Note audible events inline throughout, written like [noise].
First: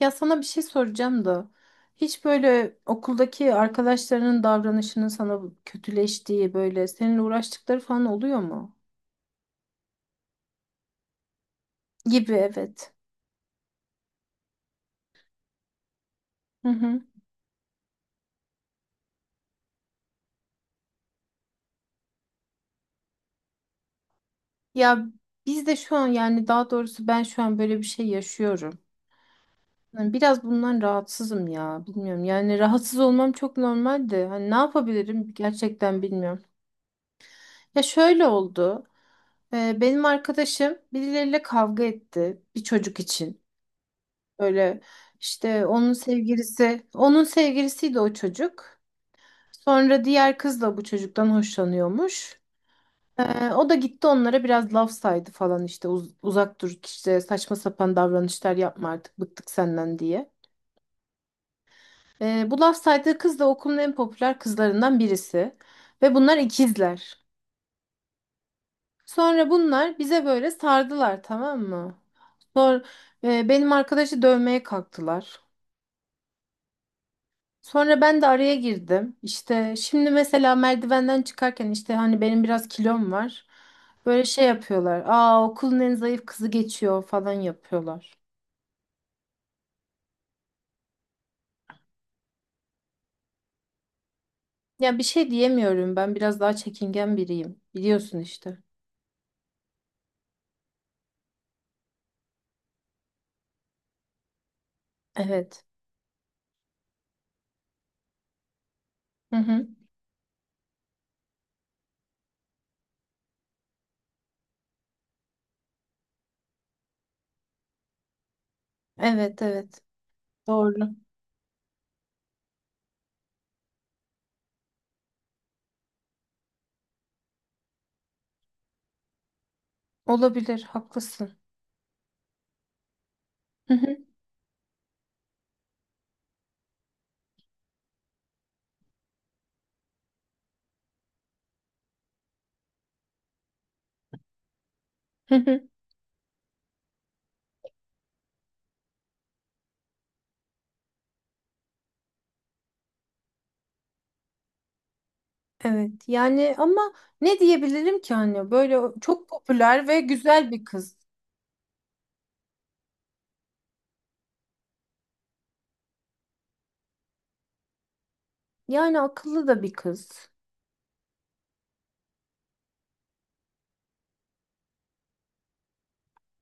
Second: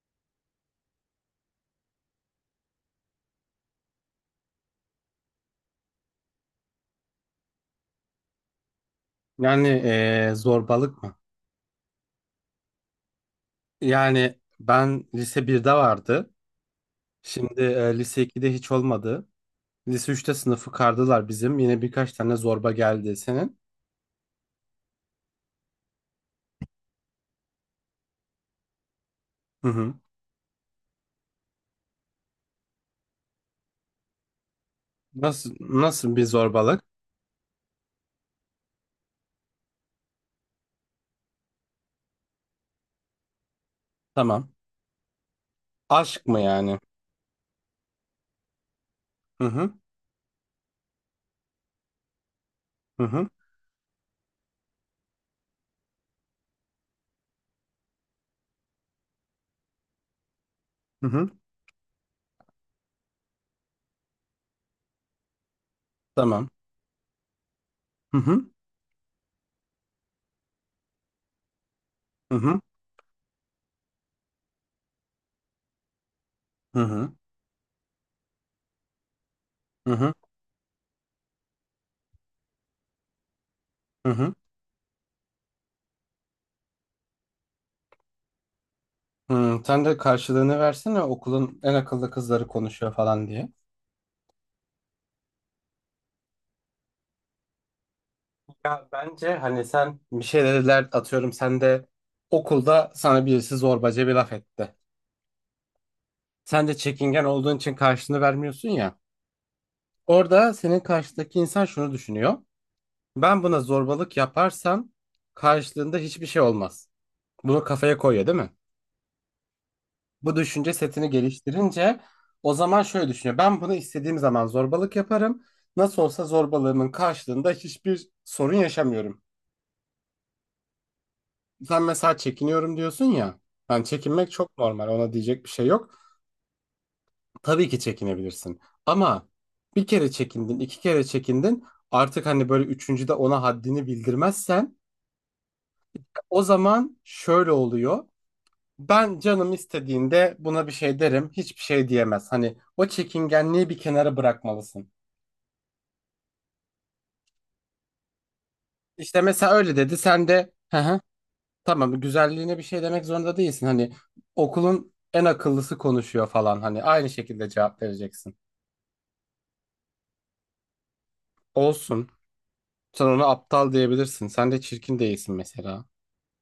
Ya sana bir şey soracağım da hiç böyle okuldaki arkadaşlarının davranışının sana kötüleştiği böyle seninle uğraştıkları falan oluyor mu? Yani zorbalık mı? Gibi, evet. Yani ben lise birde vardı. Hı hı. Şimdi lise 2'de hiç olmadı. Lise üçte sınıfı kardılar bizim. Yine birkaç tane zorba geldi senin. Ya biz de şu an, yani daha doğrusu ben şu an böyle bir şey yaşıyorum. Hı hı. Yani biraz bundan rahatsızım ya, bilmiyorum. Yani rahatsız olmam çok normal de. Hani ne yapabilirim Nasıl gerçekten nasıl bir bilmiyorum. zorbalık? Ya şöyle oldu. Benim arkadaşım birileriyle kavga etti bir çocuk için. Tamam. Böyle işte onun Aşk mı yani? sevgilisi, onun sevgilisiydi o çocuk. Hı hı. Sonra diğer kız da bu çocuktan hoşlanıyormuş. Hı hı. O da gitti onlara biraz laf saydı falan, işte uzak dur, işte saçma sapan davranışlar yapma, artık bıktık senden diye. Hı hı. Bu laf saydığı kız da okulun en popüler kızlarından birisi ve bunlar Tamam. ikizler. Hı hı. Sonra bunlar bize böyle sardılar, tamam mı? Hı hı. Sonra benim arkadaşı dövmeye kalktılar. Hı hı. Sonra ben de araya girdim. İşte Hı şimdi hı. mesela merdivenden çıkarken, işte hani benim biraz kilom var. Hı Böyle hı. şey yapıyorlar. Aa, okulun en zayıf kızı geçiyor falan yapıyorlar. Hı, sen de karşılığını versene okulun en akıllı kızları konuşuyor falan diye. Ya bir şey diyemiyorum. Ben biraz daha çekingen biriyim. Biliyorsun işte. Ya bence hani sen bir şeyler atıyorum sen de okulda sana birisi zorbaca bir laf etti. Evet. Sen de çekingen olduğun için karşılığını vermiyorsun ya. Hı hı. Orada senin karşıdaki insan şunu düşünüyor. Ben buna zorbalık yaparsam karşılığında hiçbir şey olmaz. Bunu kafaya koyuyor değil mi? Evet, evet. Bu düşünce Doğru. setini geliştirince o zaman şöyle düşünüyor. Ben bunu istediğim zaman zorbalık yaparım. Nasıl olsa zorbalığımın karşılığında hiçbir sorun yaşamıyorum. Olabilir. Haklısın. Sen mesela çekiniyorum diyorsun ya. Hı Yani hı. çekinmek çok normal. Ona diyecek bir şey yok. Tabii ki çekinebilirsin. Ama bir kere çekindin, iki kere çekindin. Artık hani böyle üçüncüde ona haddini bildirmezsen Hı hı. o zaman şöyle oluyor. Ben canım istediğinde buna bir şey derim. Hiçbir şey diyemez. Hani o çekingenliği bir kenara bırakmalısın. Evet. Yani ama ne diyebilirim ki, hani böyle İşte çok mesela öyle popüler dedi. ve Sen güzel de bir hı kız. hı, tamam güzelliğine bir şey demek zorunda değilsin. Hani okulun en akıllısı konuşuyor falan. Hani aynı şekilde cevap vereceksin. Yani akıllı da bir kız. Olsun. Sen ona aptal diyebilirsin. Sen de çirkin değilsin mesela.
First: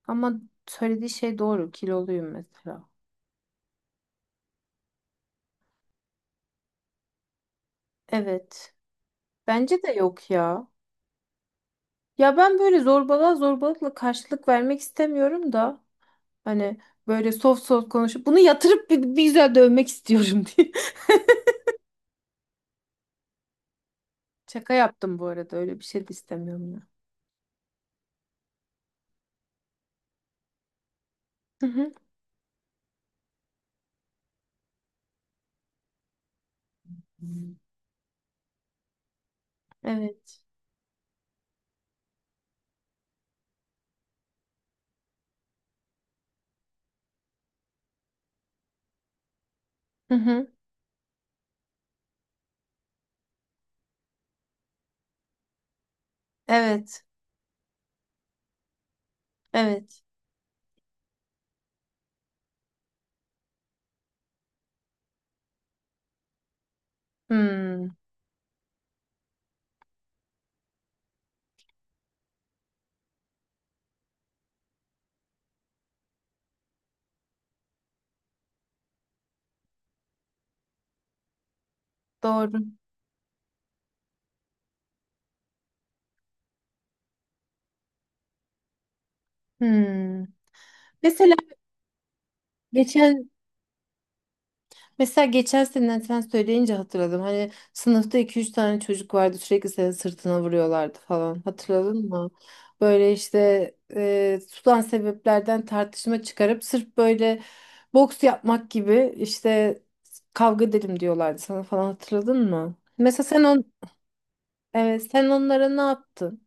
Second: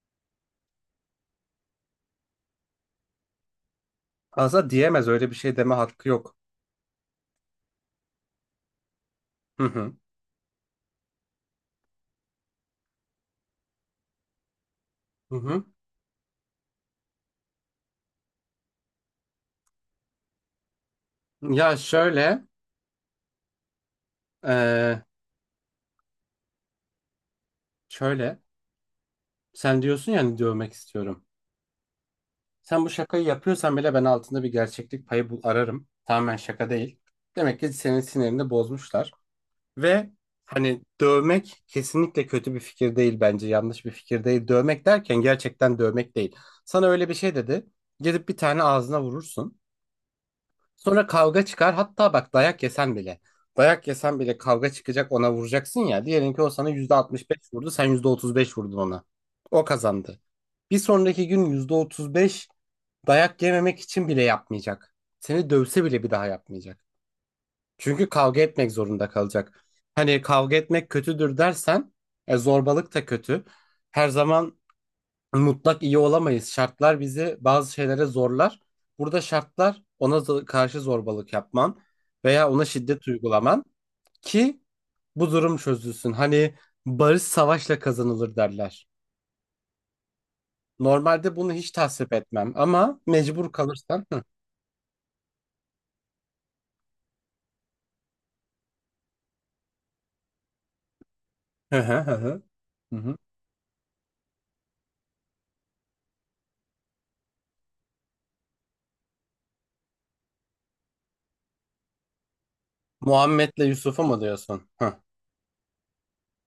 Ama söylediği şey doğru. Kiloluyum mesela. Aslında diyemez öyle bir şey deme hakkı yok. Evet. Hı Bence de hı. yok ya. Ya ben böyle zorbalığa zorbalıkla karşılık vermek Hı istemiyorum hı. da. Hani böyle soft soft konuşup bunu yatırıp bir güzel dövmek istiyorum [laughs] diye. Ya şöyle, Şaka eee, yaptım bu arada. Öyle bir şey de istemiyorum ya. şöyle. Sen diyorsun yani dövmek istiyorum. Hı hı. Sen bu şakayı yapıyorsan bile ben altında bir gerçeklik payı bul ararım. Tamamen şaka değil. Demek ki senin sinirini bozmuşlar. Ve Evet. hani dövmek kesinlikle kötü bir fikir değil bence. Yanlış bir fikir değil. Dövmek derken gerçekten dövmek değil. Sana öyle bir şey dedi. Gidip bir tane ağzına vurursun. Hı hı. Sonra kavga çıkar. Hatta bak dayak yesen bile. Dayak yesen bile kavga çıkacak ona vuracaksın ya. Diyelim ki o sana yüzde Evet. altmış beş vurdu. Sen %35 vurdun ona. O Evet. kazandı. Bir sonraki gün %35 dayak yememek için bile yapmayacak. Seni dövse bile bir daha yapmayacak. Hmm. Çünkü kavga etmek zorunda kalacak. Hani kavga etmek kötüdür dersen zorbalık da kötü. Her zaman mutlak iyi olamayız. Şartlar bizi bazı şeylere zorlar. Burada şartlar ona karşı zorbalık yapman veya Doğru. ona şiddet uygulaman ki bu durum çözülsün. Hani barış savaşla kazanılır derler. Hmm. Mesela Normalde bunu hiç tasvip etmem ama geçen mecbur kalırsan. Hı Mesela geçen seneden sen söyleyince hatırladım. Hani sınıfta iki üç tane çocuk vardı, sürekli senin sırtına vuruyorlardı falan. hı hı Hatırladın hı. mı? Hı. Hı Böyle hı. işte tutan sebeplerden tartışma çıkarıp sırf böyle boks yapmak gibi, işte kavga edelim diyorlardı sana falan, hatırladın mı? Mesela sen on Muhammed'le Yusuf'u mu diyorsun? Hı. Evet, sen onlara ne yaptın?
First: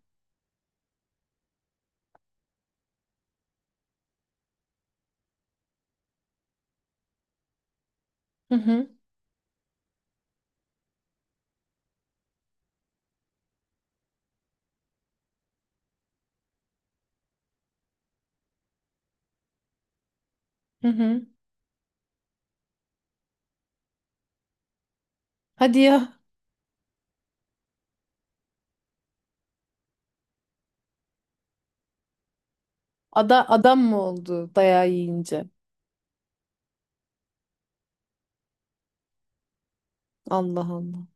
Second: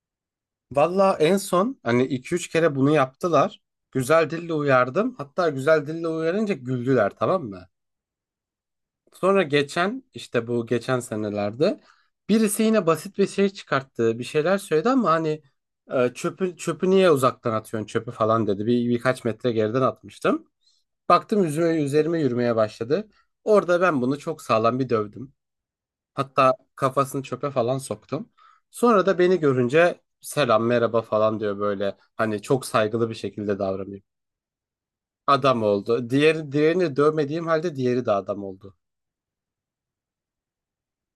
Valla en son hani iki üç kere bunu yaptılar. Güzel dille uyardım. Hatta güzel dille uyarınca güldüler tamam mı? Hı hı Sonra geçen işte bu geçen senelerde birisi yine basit bir şey çıkarttı. Bir şeyler söyledi ama hani çöpü niye uzaktan atıyorsun çöpü falan dedi. Birkaç metre geriden atmıştım. hı hı. Baktım üzerime yürümeye başladı. Orada ben bunu çok sağlam bir dövdüm. Hadi ya. Hatta kafasını çöpe falan soktum. Sonra da beni görünce selam merhaba falan diyor böyle. Hani çok saygılı bir Ada şekilde adam davranıyor. mı oldu dayağı yiyince? Adam oldu. Diğerini dövmediğim halde diğeri de adam oldu. Allah Allah.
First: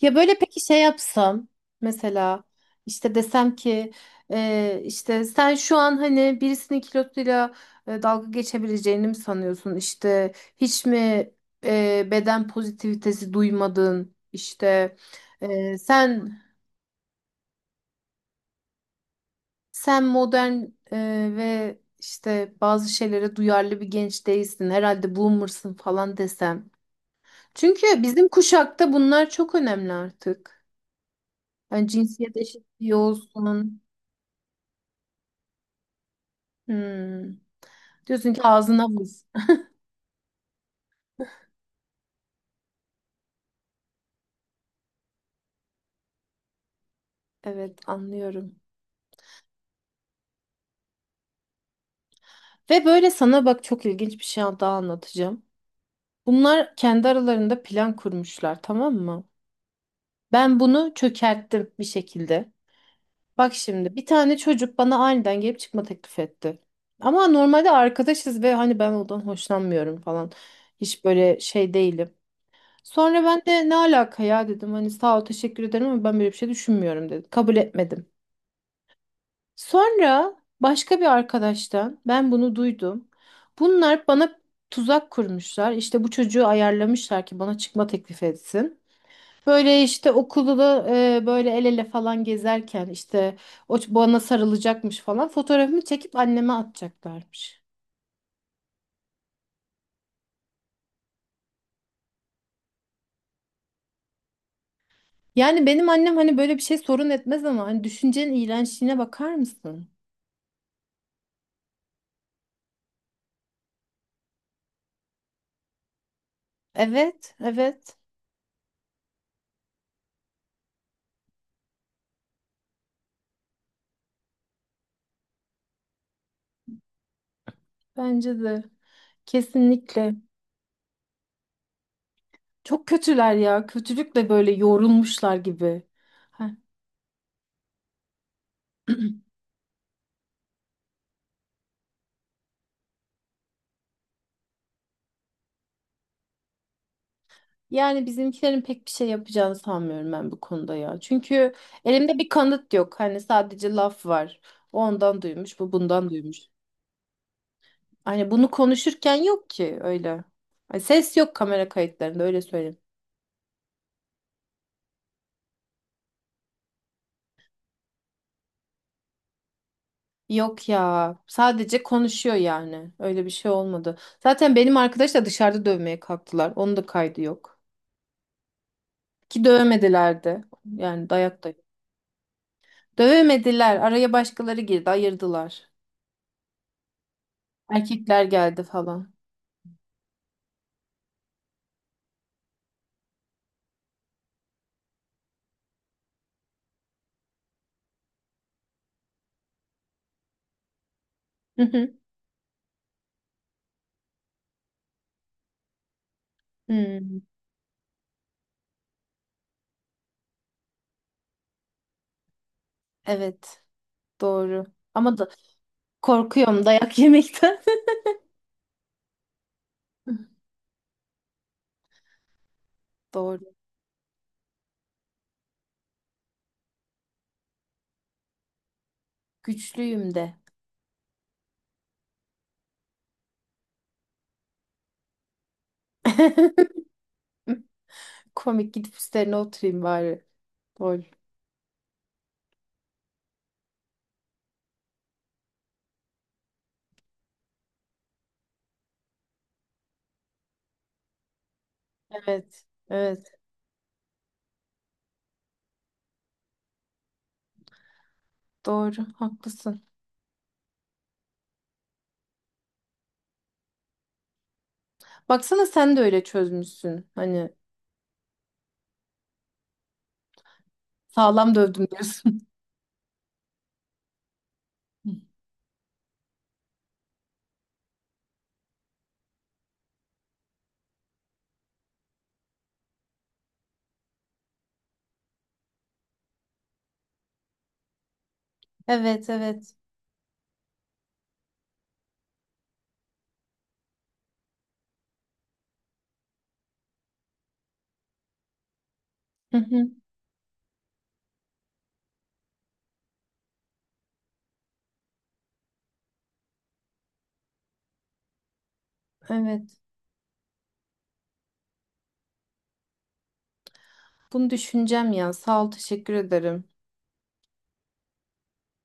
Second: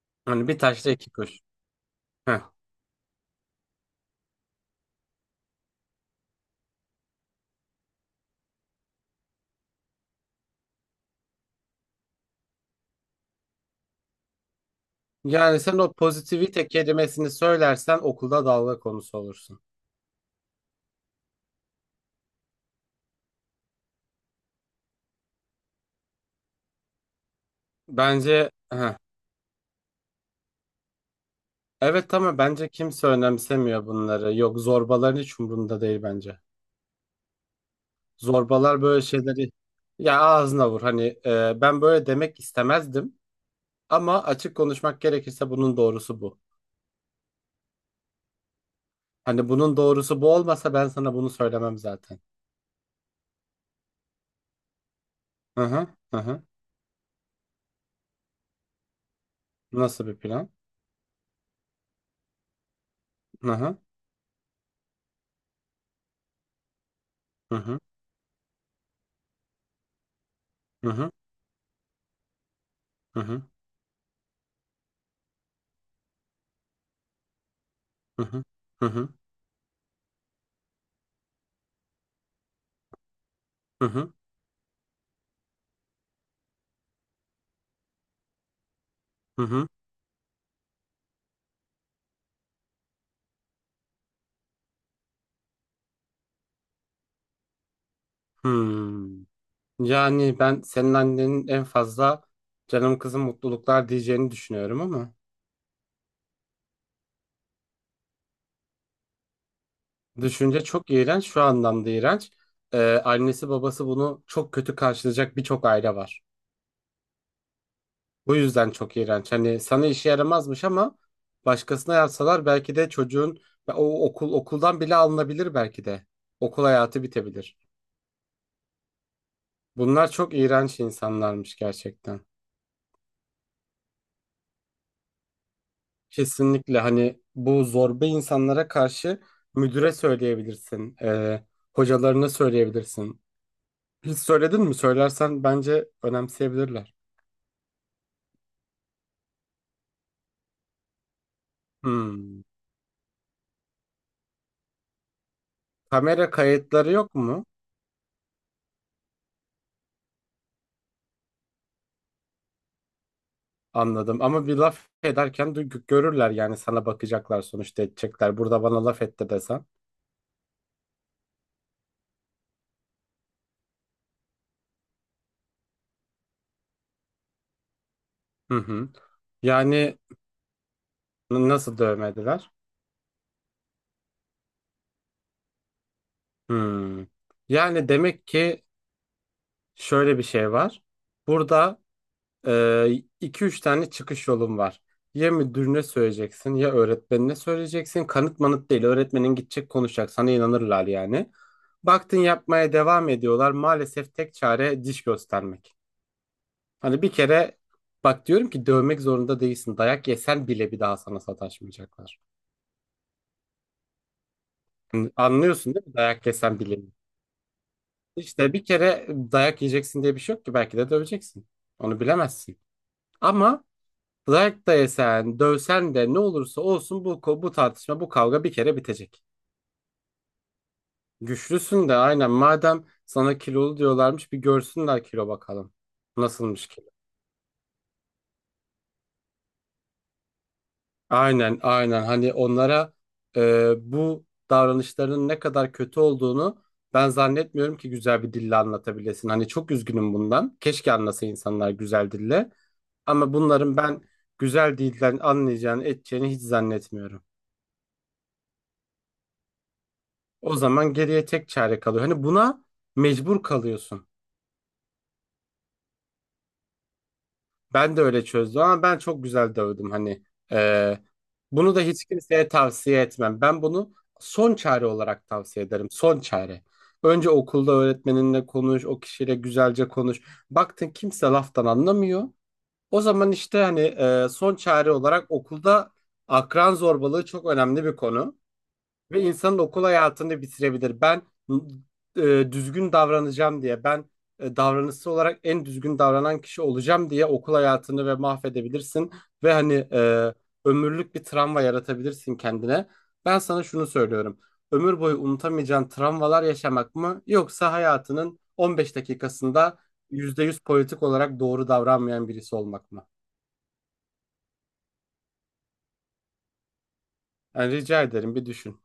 Ya böyle Hani bir peki şey taşla iki kuş. yapsam, mesela işte desem ki işte sen şu an hani birisinin kilosuyla dalga geçebileceğini mi sanıyorsun? İşte hiç mi beden pozitivitesi duymadın? İşte Yani sen e, o sen pozitivite kelimesini söylersen okulda dalga konusu olursun. sen modern e, ve işte bazı şeylere duyarlı bir genç değilsin. Herhalde boomer'sın falan desem. Çünkü bizim Bence kuşakta heh. bunlar çok önemli artık. Yani Evet cinsiyet ama bence eşitliği kimse olsun. önemsemiyor bunları. Yok zorbaların hiç umurunda değil bence. Hmm. Diyorsun ki Zorbalar ağzına böyle vur. şeyleri ya ağzına vur. Hani ben böyle demek istemezdim ama açık konuşmak gerekirse bunun doğrusu bu. Evet, anlıyorum. Hani bunun doğrusu bu olmasa ben sana bunu söylemem zaten. Ve böyle sana bak, çok ilginç bir şey daha anlatacağım. Hı hı hı hı. Bunlar kendi aralarında plan kurmuşlar, tamam mı? Nasıl bir plan? Ben bunu çökerttim bir şekilde. Hı Bak hı şimdi, bir tane çocuk bana aniden gelip çıkma teklif etti. Ama hı normalde hı arkadaşız ve hani ben ondan hoşlanmıyorum falan. hı Hiç hı böyle şey değilim. hı Sonra hı ben de ne alaka ya dedim. Hani sağ ol, teşekkür ederim ama ben böyle bir şey düşünmüyorum dedim. Kabul etmedim. hı hı Sonra başka bir arkadaştan ben bunu duydum. hı Bunlar hı. bana tuzak kurmuşlar. İşte bu çocuğu ayarlamışlar ki bana çıkma teklif etsin. Hı. Böyle işte okulda da, böyle el ele falan gezerken, işte bana sarılacakmış falan, fotoğrafımı çekip anneme atacaklarmış. Hmm. Yani ben senin annenin en fazla canım kızım mutluluklar diyeceğini düşünüyorum ama Yani benim annem hani böyle bir şey sorun etmez ama hani düşüncenin iğrençliğine bakar mısın? düşünce çok iğrenç şu anlamda iğrenç. Ee, Annesi babası bunu çok kötü karşılayacak birçok aile var. Evet, evet. Bu yüzden çok iğrenç. Hani sana işe yaramazmış ama başkasına yapsalar belki de çocuğun o okuldan bile alınabilir belki de. Okul hayatı bitebilir. Bence de. Bunlar Kesinlikle. çok iğrenç insanlarmış gerçekten. Çok kötüler ya. Kötülükle böyle yorulmuşlar gibi. Ha, Kesinlikle hani bu zorba insanlara karşı müdüre söyleyebilirsin, hocalarına söyleyebilirsin. Hiç söyledin mi? Söylersen bence önemseyebilirler. yani bizimkilerin pek bir şey yapacağını sanmıyorum ben bu konuda ya. Çünkü elimde bir Hmm. kanıt yok. Hani sadece laf var. O ondan duymuş, bu bundan Kamera duymuş. kayıtları yok mu? Hani bunu konuşurken yok ki öyle. Hani ses yok kamera kayıtlarında, öyle söyleyeyim. Anladım. Ama bir laf ederken görürler yani sana bakacaklar sonuçta edecekler. Burada bana laf etti desen. Yok ya. Sadece konuşuyor yani. Öyle bir şey olmadı. Zaten benim arkadaş da dışarıda dövmeye kalktılar. Onun da kaydı yok. Hı hı. Ki Yani dövmediler de. Yani dayak da nasıl dövmediler? dövemediler. Araya başkaları girdi, ayırdılar. Hmm. Yani Erkekler demek geldi ki falan. şöyle bir şey var. Burada Ee, üç tane çıkış yolun var. Ya müdürüne söyleyeceksin ya öğretmenine söyleyeceksin. Kanıt manıt değil. Öğretmenin gidecek konuşacak. Sana inanırlar yani. Hı hı. Baktın yapmaya devam ediyorlar. Maalesef tek çare diş göstermek. Hani bir Hmm, kere bak diyorum ki dövmek zorunda değilsin. Dayak yesen bile bir daha sana sataşmayacaklar. evet, doğru. Hani Ama da anlıyorsun değil mi? Dayak yesen korkuyorum bile. dayak yemekten. İşte bir kere dayak yiyeceksin diye bir şey [laughs] yok ki. Belki de döveceksin. Onu bilemezsin. Doğru. Ama Like da yesen, dövsen de ne olursa olsun bu, bu tartışma, bu kavga bir kere bitecek. Güçlüyüm de. Güçlüsün de aynen madem sana kilolu diyorlarmış bir görsünler kilo bakalım. Nasılmış [laughs] kilo? Komik, gidip üstlerine oturayım bari. Lol. Aynen aynen hani onlara bu davranışlarının ne kadar kötü olduğunu ben zannetmiyorum ki güzel bir dille anlatabilesin. Hani çok üzgünüm bundan. Keşke anlasa insanlar güzel dille. Evet. Evet. Ama bunların ben güzel dilden anlayacağını, edeceğini hiç zannetmiyorum. Doğru, haklısın. O zaman geriye tek çare kalıyor. Hani buna mecbur kalıyorsun. Baksana, sen de öyle çözmüşsün. Hani Ben de öyle çözdüm ama ben çok güzel dövdüm. Hani e, sağlam bunu da dövdüm hiç diyorsun. kimseye tavsiye etmem. Ben bunu son çare olarak [laughs] tavsiye ederim. Son çare. Önce okulda öğretmeninle konuş, o kişiyle güzelce konuş. Baktın kimse laftan anlamıyor. O zaman işte hani son çare olarak okulda akran zorbalığı çok önemli bir konu. Ve Evet, insanın evet. okul hayatını bitirebilir. Ben düzgün davranacağım diye, ben davranışsal olarak en düzgün davranan kişi olacağım diye okul hayatını ve mahvedebilirsin. Ve Hı hı, hani ömürlük bir travma yaratabilirsin kendine. Ben sana şunu söylüyorum. Ömür boyu unutamayacağın travmalar yaşamak mı? Yoksa hayatının 15 dakikasında evet. %100 politik olarak doğru davranmayan birisi olmak mı? Bunu düşüneceğim ya. Sağ ol, teşekkür ederim. Yani rica ederim bir düşün.